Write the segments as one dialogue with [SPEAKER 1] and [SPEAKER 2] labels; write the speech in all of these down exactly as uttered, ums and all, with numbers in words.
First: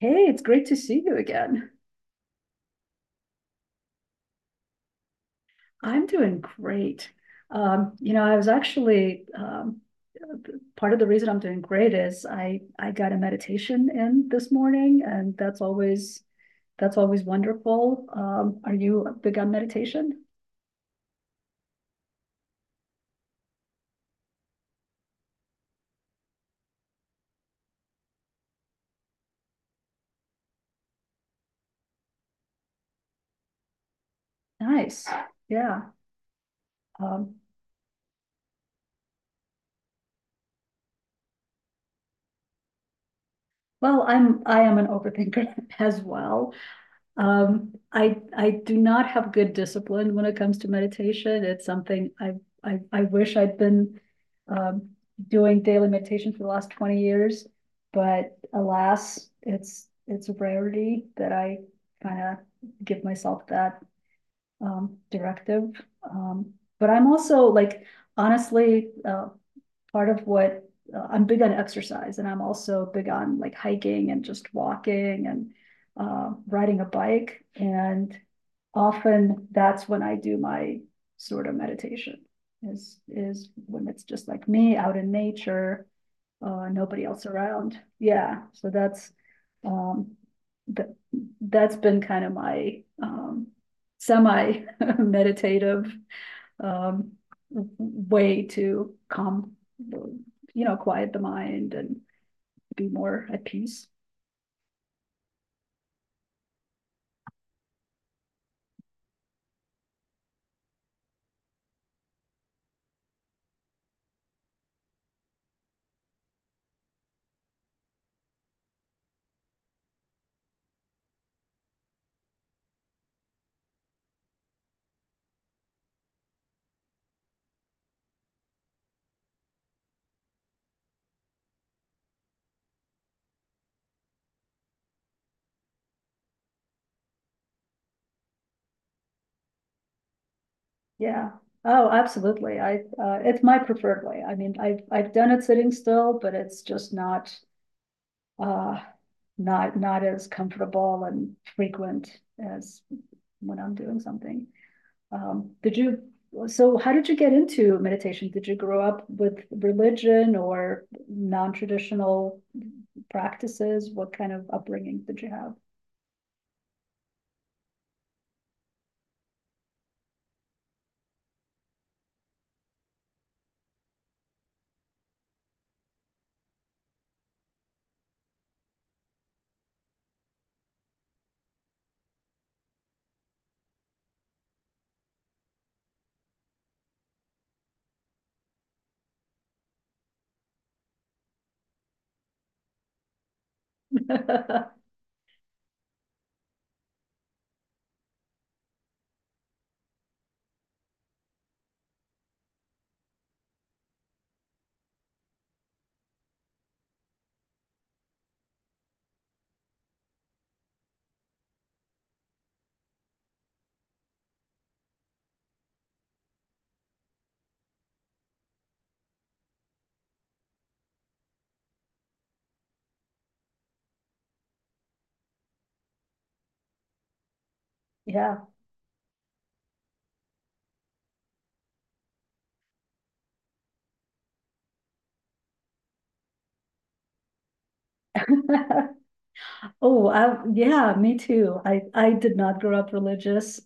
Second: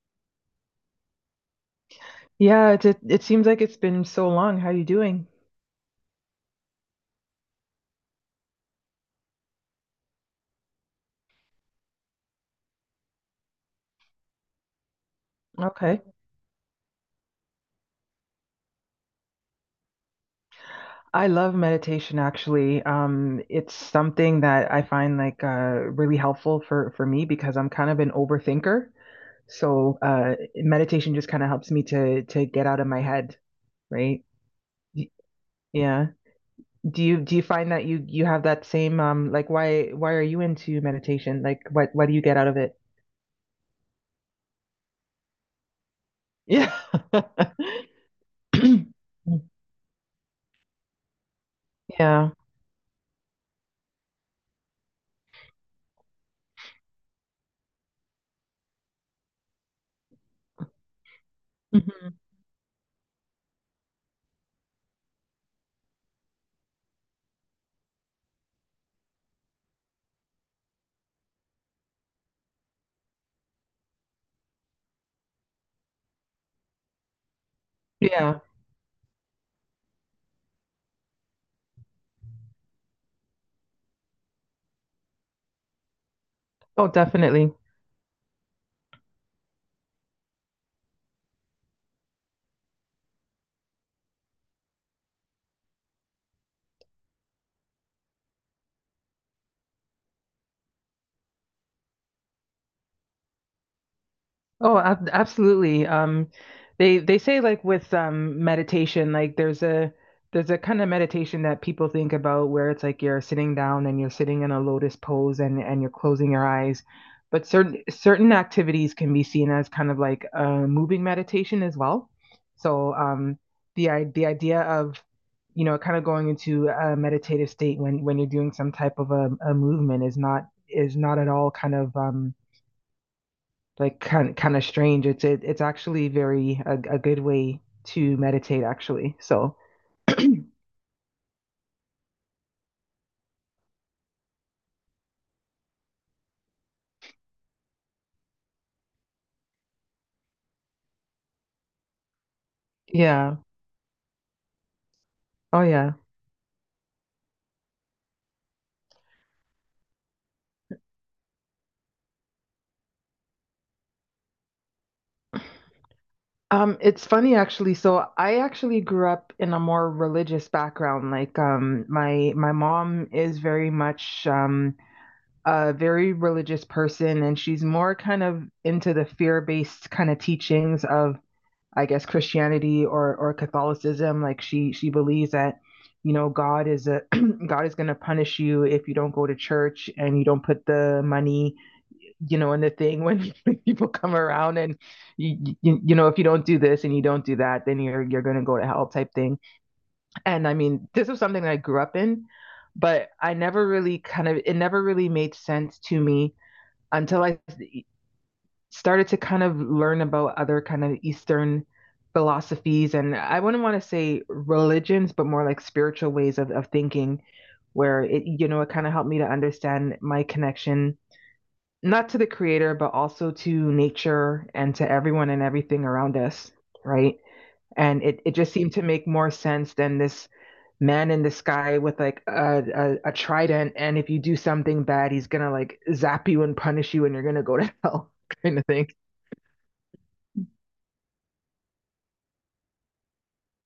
[SPEAKER 1] Hey, it's great to see you again.
[SPEAKER 2] Yeah, it, it it seems like it's been so long. How you doing?
[SPEAKER 1] I'm doing great. Um, you know, I was actually um, part of the reason I'm doing great is I I got a meditation in this morning, and that's
[SPEAKER 2] Okay.
[SPEAKER 1] always that's always wonderful. Um, are you big on meditation?
[SPEAKER 2] I love meditation actually. Um, it's something that I find like uh really helpful for for me because I'm kind of an overthinker. So, uh meditation just kind of helps me to to get out of my head, right?
[SPEAKER 1] Nice.
[SPEAKER 2] Y-
[SPEAKER 1] Yeah.
[SPEAKER 2] Yeah. Do you do
[SPEAKER 1] Um,
[SPEAKER 2] you find that you you have that same um like why why are you into meditation? Like what what do you get out of it?
[SPEAKER 1] well, I'm I am an overthinker as well.
[SPEAKER 2] Yeah.
[SPEAKER 1] Um, I I do not have good discipline when it comes to meditation. It's something
[SPEAKER 2] Yeah.
[SPEAKER 1] I I, I wish I'd been um, doing daily meditation for the last twenty years, but alas, it's it's a rarity that I
[SPEAKER 2] Mhm.
[SPEAKER 1] kind of give myself that um, directive. Um, but I'm also like honestly, uh, part of what uh, I'm big on exercise and I'm also big on like hiking and just walking and uh, riding a bike. And
[SPEAKER 2] Yeah.
[SPEAKER 1] often that's when I do my sort of meditation is is when it's just like me out in nature, uh,
[SPEAKER 2] Oh,
[SPEAKER 1] nobody else
[SPEAKER 2] definitely.
[SPEAKER 1] around. Yeah, so that's um, that that's been kind of my um, semi meditative um, way to calm, you know, quiet the mind and be more at peace.
[SPEAKER 2] Oh, ab absolutely. Um, they they say like with um meditation, like there's a there's a kind of meditation that people think about where it's like you're sitting down and you're sitting in a lotus pose and and you're closing your eyes. But certain certain activities can be seen as kind of like a moving meditation as well. So um the i- the idea of you know kind of going into a meditative state when when you're doing some type of a, a movement is not is not at all kind of um like kind kind of strange. It's it, it's actually very a, a good way to meditate actually. So
[SPEAKER 1] Yeah. Oh, absolutely. I uh, it's my preferred way. I mean, I've I've done it sitting still, but it's just not uh, not not as comfortable and frequent as
[SPEAKER 2] yeah,
[SPEAKER 1] when I'm doing something. Um,
[SPEAKER 2] oh
[SPEAKER 1] did
[SPEAKER 2] yeah.
[SPEAKER 1] you, so how did you get into meditation? Did you grow up with religion or non-traditional practices? What kind of upbringing did you
[SPEAKER 2] Um, it's funny actually. So I actually grew up in a more religious background. Like um, my my mom is very much um, a very religious person, and she's more kind of into the fear based kind of teachings of I guess Christianity or or Catholicism. Like she she believes that you know God is a God is going to punish you if you don't go to church and you don't put the money you know in the thing when people come around
[SPEAKER 1] have?
[SPEAKER 2] and you, you, you know if you don't do this and you don't do that then you're you're going to go to hell type thing. And I mean this was something that I grew up in, but I never really kind of it never really made sense to me until I started to kind of learn about other kind of Eastern philosophies and I wouldn't want to say religions, but more like spiritual ways of, of thinking, where it, you know, it kind of helped me to understand my connection, not to the creator, but also to nature and to everyone and everything around us, right? And it, it
[SPEAKER 1] Yeah.
[SPEAKER 2] just seemed to make more sense than this man in the sky with like a, a, a trident. And if you do something bad, he's gonna like zap you and punish you and you're gonna go to hell kind of thing.
[SPEAKER 1] Oh, I, yeah, me too. I, I did not grow up religious,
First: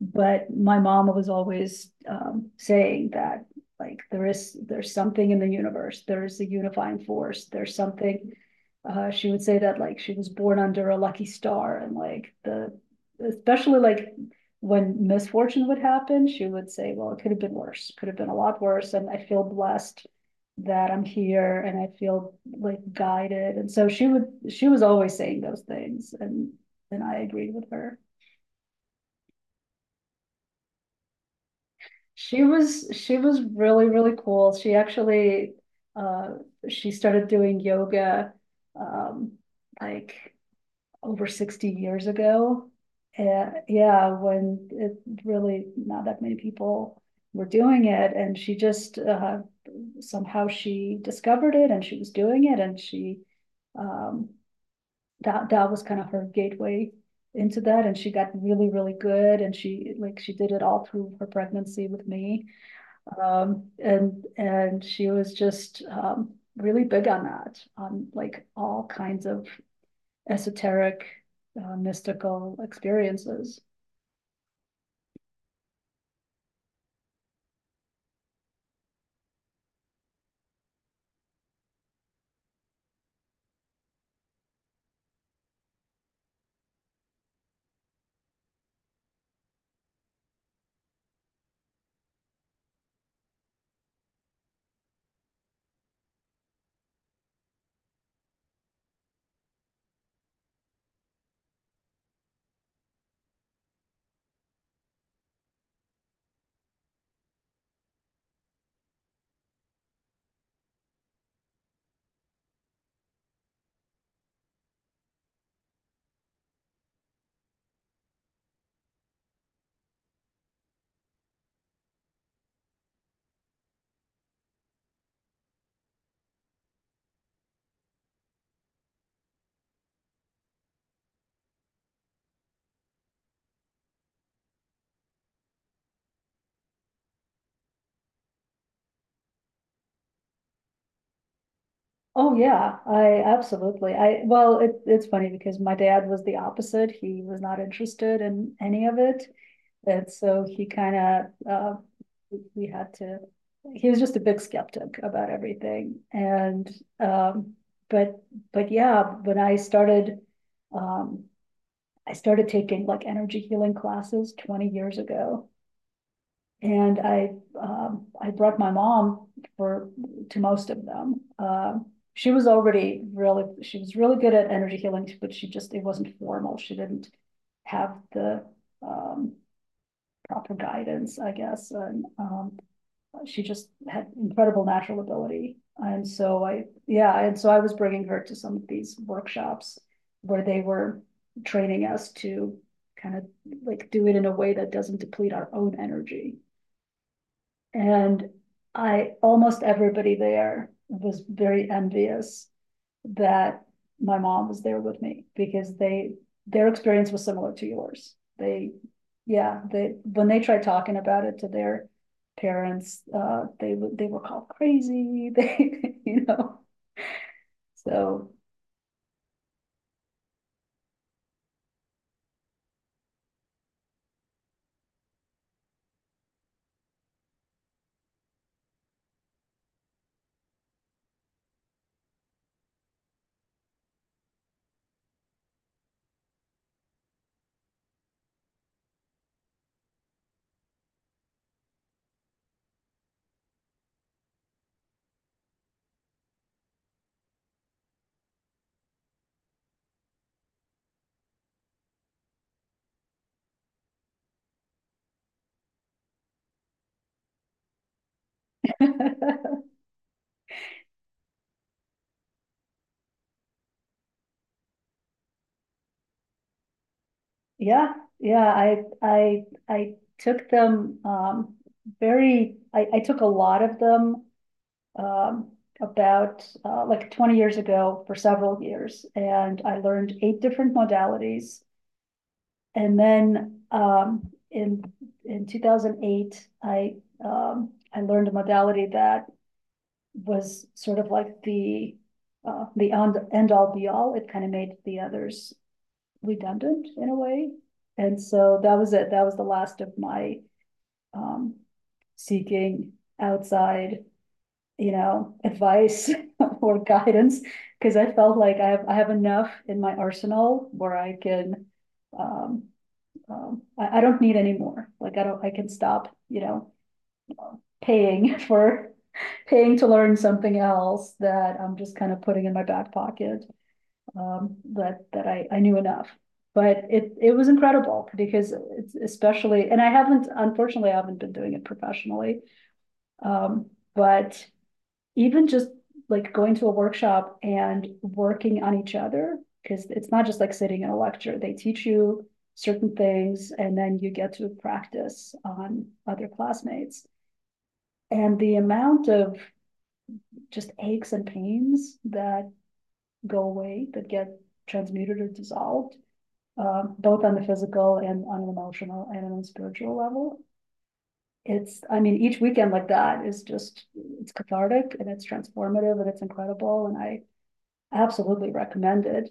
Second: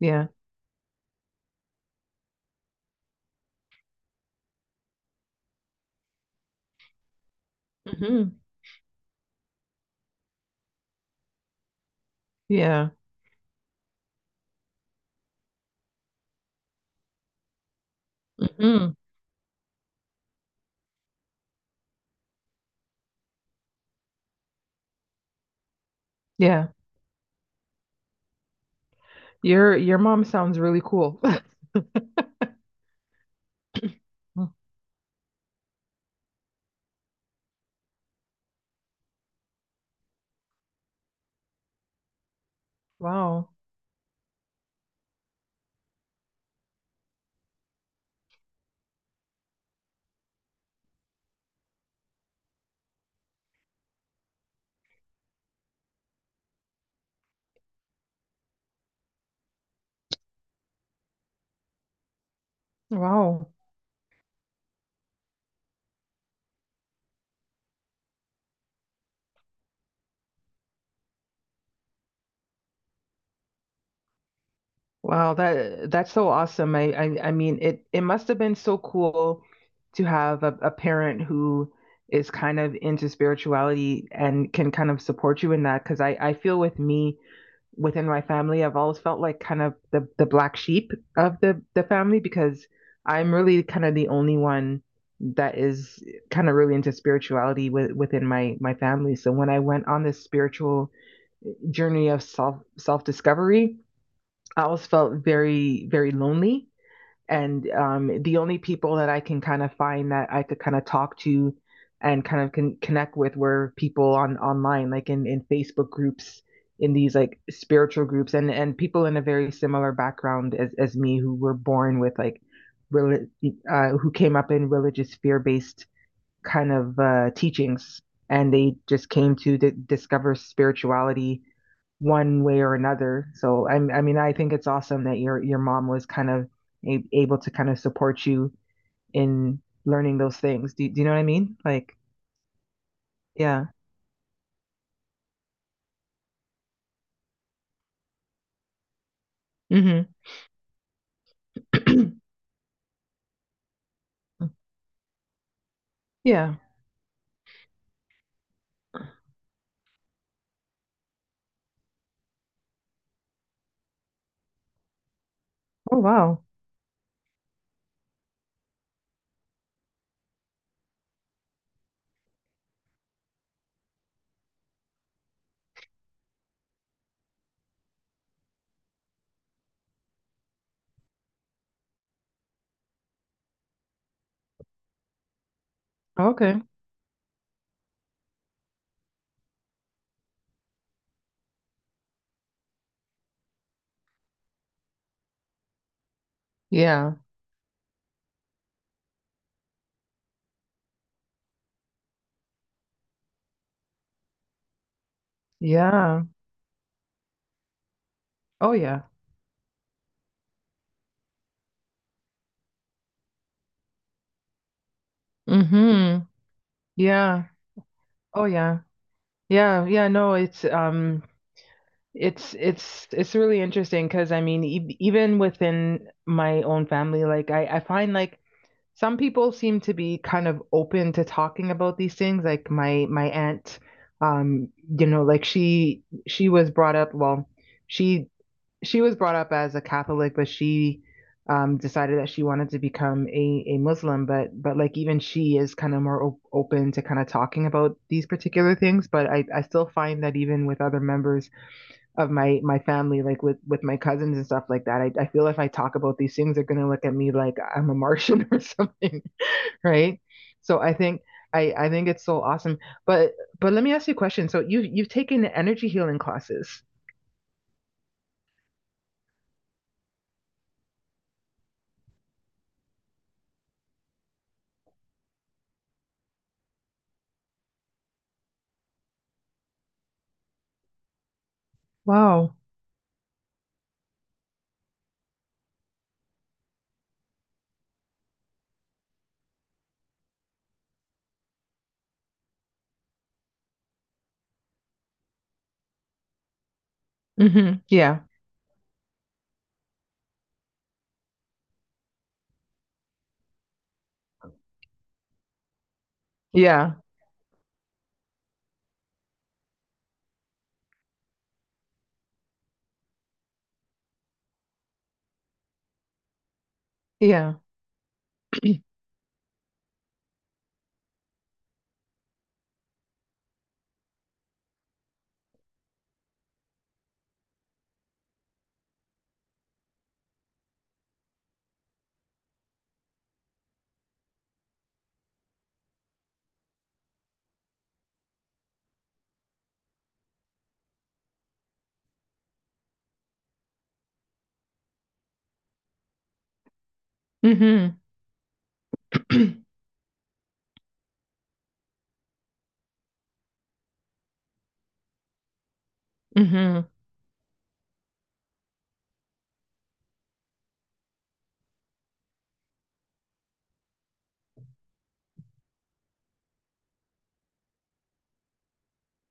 [SPEAKER 2] Yeah.
[SPEAKER 1] but my mom was always um, saying that like there is there's something in the universe. There's a unifying force. There's something.
[SPEAKER 2] Hmm.
[SPEAKER 1] Uh, she would say that like she was born under a lucky star, and like the
[SPEAKER 2] Yeah.
[SPEAKER 1] especially like when misfortune would happen, she would say, "Well, it could have been worse. Could have been a lot worse."
[SPEAKER 2] Hmm.
[SPEAKER 1] And I feel blessed that I'm here and I feel like guided. And so she would she was always saying those things, and
[SPEAKER 2] Yeah.
[SPEAKER 1] and I agreed with her.
[SPEAKER 2] Your your mom sounds really cool.
[SPEAKER 1] She was she was really, really cool. She actually uh she started doing yoga um like over sixty years ago.
[SPEAKER 2] Wow.
[SPEAKER 1] And yeah, when it really not that many people were doing it and she just uh, somehow she discovered it and she was doing it and she um that that was kind of her gateway into that, and she got really, really good, and she like she did it all through her pregnancy with me,
[SPEAKER 2] Wow.
[SPEAKER 1] um and and she was just um really big on that, on like all kinds of esoteric uh, mystical experiences.
[SPEAKER 2] Wow, that that's so awesome. I, I I mean it it must have been so cool to have a, a parent who is kind of into spirituality and can kind of support you in that. Because I, I feel with me within my family, I've always felt like kind of the, the black sheep of the, the family because I'm really kind of the only one that is kind of really into spirituality with, within my my family. So when I went on this spiritual journey of self self discovery, I always felt very, very lonely. And um, the only people that I can kind of find that I could kind of talk to and kind of can connect with were people on online, like in, in Facebook groups, in these like spiritual groups, and and people in a very similar background as as me who were born with like, reli- uh, who came up in religious fear-based kind of uh, teachings, and they just came to d- discover spirituality one way or another. So I, I mean, I think it's awesome that your your mom was kind of a- able to kind of support you in learning those things. Do, do you know what I mean? Like,
[SPEAKER 1] Oh yeah, I
[SPEAKER 2] yeah.
[SPEAKER 1] absolutely, I well it, it's funny because my dad was the opposite. He was not interested in any of it.
[SPEAKER 2] Hmm.
[SPEAKER 1] And so he kind of, uh, we- had to, he was just a big skeptic about everything.
[SPEAKER 2] Yeah.
[SPEAKER 1] And, um, but, but yeah, when I started, um, I started taking like energy healing classes twenty years ago.
[SPEAKER 2] Oh, wow.
[SPEAKER 1] And I, um, I brought my mom for to most of them. Um, she was already really, she was really good at energy healing, but she just, it wasn't formal. She didn't have the, um, proper guidance, I guess, and, um, she just had incredible natural ability. And so
[SPEAKER 2] Okay.
[SPEAKER 1] I, yeah, and so I was bringing her to some of these workshops where they were training us to kind of like do it in a way that doesn't deplete our own energy.
[SPEAKER 2] Yeah.
[SPEAKER 1] And I, almost everybody there was very envious that my mom was there with me because they
[SPEAKER 2] Yeah.
[SPEAKER 1] their experience was similar to yours. They
[SPEAKER 2] Oh, yeah.
[SPEAKER 1] Yeah, they when they tried talking about it to their parents, uh, they they were called crazy. They,
[SPEAKER 2] Hmm.
[SPEAKER 1] you know,
[SPEAKER 2] Yeah.
[SPEAKER 1] so
[SPEAKER 2] Oh, yeah. Yeah. Yeah. No, it's um it's it's it's really interesting because I mean e even within my own family like I I find like some people seem to be kind of open to talking about these things like my my aunt um you know like she she was brought up well she she was brought up as a Catholic but she um decided that she wanted to become a a Muslim but but like even she is kind of more op open to kind of talking about these particular things but I I still find that even with other members of my my family like with with my cousins and stuff like that I, I feel if I talk about these things they're gonna look at me like I'm a martian or something right so I think i I think it's so awesome but but let me ask you a question so you you've taken the energy healing classes
[SPEAKER 1] yeah yeah I I I took them, um, very I, I took a lot of them um, about uh, like twenty years ago for several years, and I learned eight different modalities.
[SPEAKER 2] wow
[SPEAKER 1] And then, um, in, in two thousand eight, I, um, I learned a modality that was sort of like the, uh, the end, end all be all. It kind of made the others redundant in a way.
[SPEAKER 2] hmm
[SPEAKER 1] And
[SPEAKER 2] yeah
[SPEAKER 1] so that was it. That was the last of my, um, seeking outside, you know, advice or
[SPEAKER 2] yeah
[SPEAKER 1] guidance. Cause I felt like I have, I have enough in my arsenal where I can, um, um, I, I don't need any more. Like I don't, I can stop, you know,
[SPEAKER 2] yeah
[SPEAKER 1] paying for, paying to learn something else that I'm just kind of putting in my back pocket. Um, that, that I, I knew enough. But it, it was incredible because it's especially, and I haven't, unfortunately, I haven't been doing it professionally. Um, but even just like going to a workshop and working on each other, because it's not just like sitting in a lecture. They teach you certain things and then you get to practice on other classmates.
[SPEAKER 2] hmm
[SPEAKER 1] And the amount of just aches and pains that go away, that get transmuted or dissolved,
[SPEAKER 2] hmm
[SPEAKER 1] um, both on the physical and on an emotional and on a spiritual level. It's, I mean, each weekend like that is just, it's cathartic and it's transformative and it's incredible. And I, absolutely recommended.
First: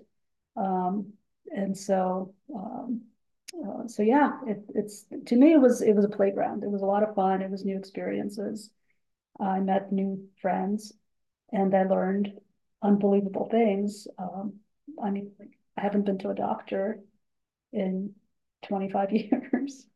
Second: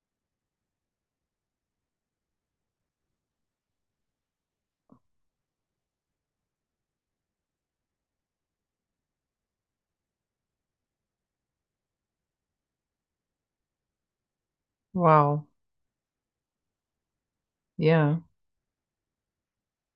[SPEAKER 1] Um, and so, um, uh, so yeah, it, it's, to me, it was, it was a playground. It was a lot of fun. It was new experiences. I met new friends and I learned unbelievable things. Um, I mean,
[SPEAKER 2] wow
[SPEAKER 1] like, I haven't been to a doctor in
[SPEAKER 2] yeah.
[SPEAKER 1] twenty-five years.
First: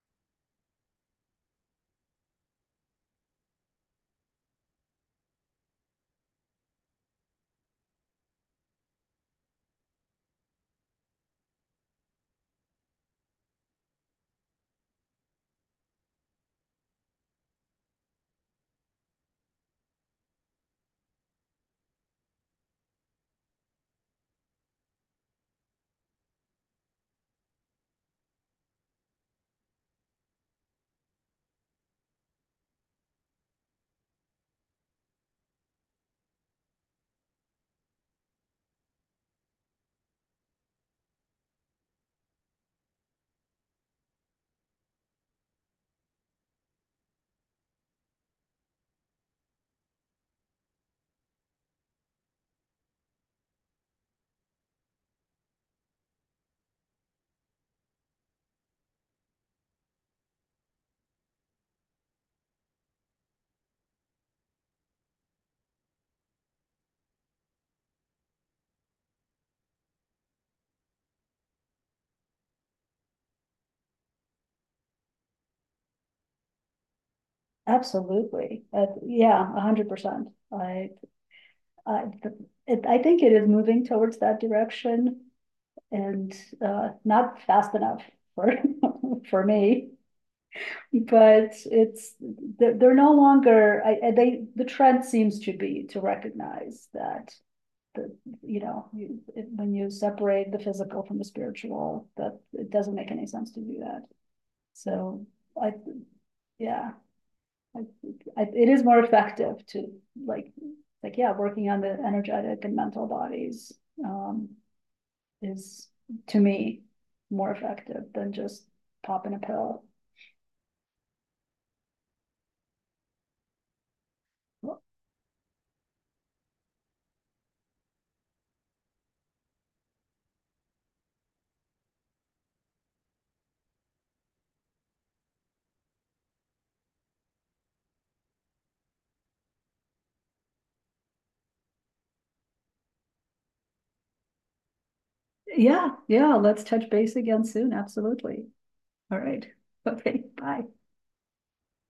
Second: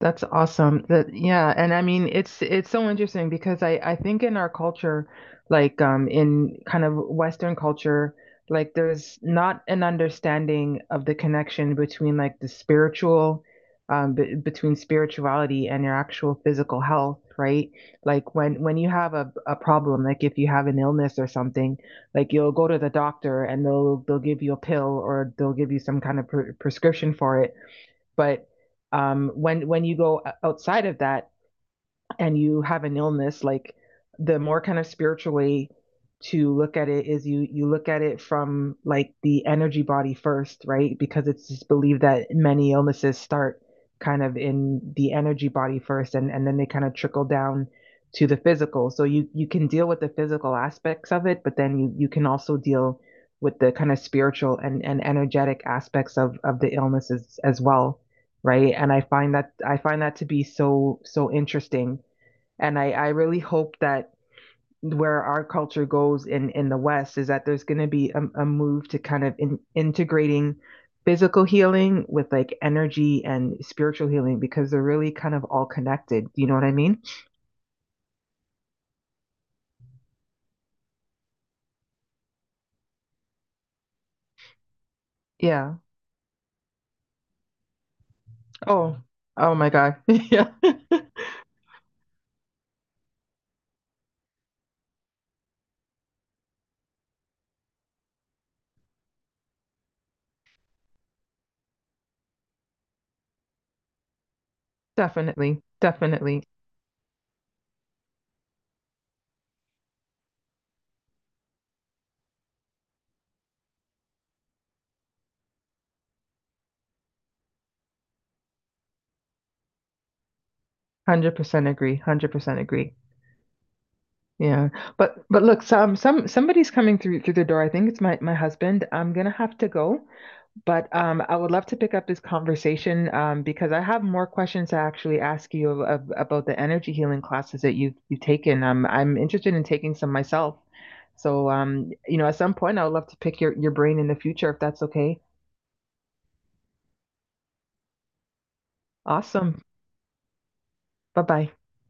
[SPEAKER 2] That's awesome. That yeah, and I mean it's it's so interesting because I I think in our culture, like um in kind of Western culture, like there's not an understanding of the connection between like the spiritual, um b between spirituality and your actual physical health, right? Like when when you have a a problem, like if you have an illness or something, like you'll go to the doctor and they'll they'll give you a pill or they'll give you some kind of pre prescription for it. But um, when when you go outside of that, and you have an illness, like the more kind of spiritual way to look at it is you you look at it from like the energy body first, right? Because it's just believed that many illnesses start kind of in the energy body first and, and then they kind of trickle down to the physical. So you you can deal with the physical aspects of it, but then you you can also deal with the kind of spiritual and, and energetic aspects of, of the illnesses as well. Right. And I find that I find that to be so so interesting and I, I really hope that where our culture goes in in the West is that there's going to be a, a move to kind of in, integrating physical healing with like energy and spiritual healing because they're really kind of all connected. You know what I mean?
[SPEAKER 1] Absolutely. Uh, yeah, one hundred percent. I, I, it, I think it is moving towards that direction.
[SPEAKER 2] Yeah.
[SPEAKER 1] And uh, not fast enough for
[SPEAKER 2] Oh,
[SPEAKER 1] for
[SPEAKER 2] oh my
[SPEAKER 1] me.
[SPEAKER 2] God. Yeah,
[SPEAKER 1] But it's they're, no longer. I, They the trend seems to be to recognize that the you know, you, when you separate the physical from the spiritual, that it doesn't make any sense to do that. So
[SPEAKER 2] definitely,
[SPEAKER 1] I
[SPEAKER 2] definitely, one
[SPEAKER 1] Yeah, I, I, it is more effective to like like yeah, working on the energetic and mental bodies. Um, is, to me, more effective than just popping a pill.
[SPEAKER 2] hundred percent agree, one hundred percent agree. Yeah, but but look, some some somebody's coming through through the door. I think it's my my husband. I'm gonna have to go. But um, I would love to pick up this conversation um, because I have more questions to actually ask you of, of, about the energy healing classes that you've, you've taken. Um, I'm interested in taking some myself. So, um, you know, at some point, I would love to pick your, your brain in the future if that's okay.
[SPEAKER 1] Yeah, yeah, let's touch base again soon, absolutely. All right,
[SPEAKER 2] Awesome.
[SPEAKER 1] okay, bye.
[SPEAKER 2] Bye bye.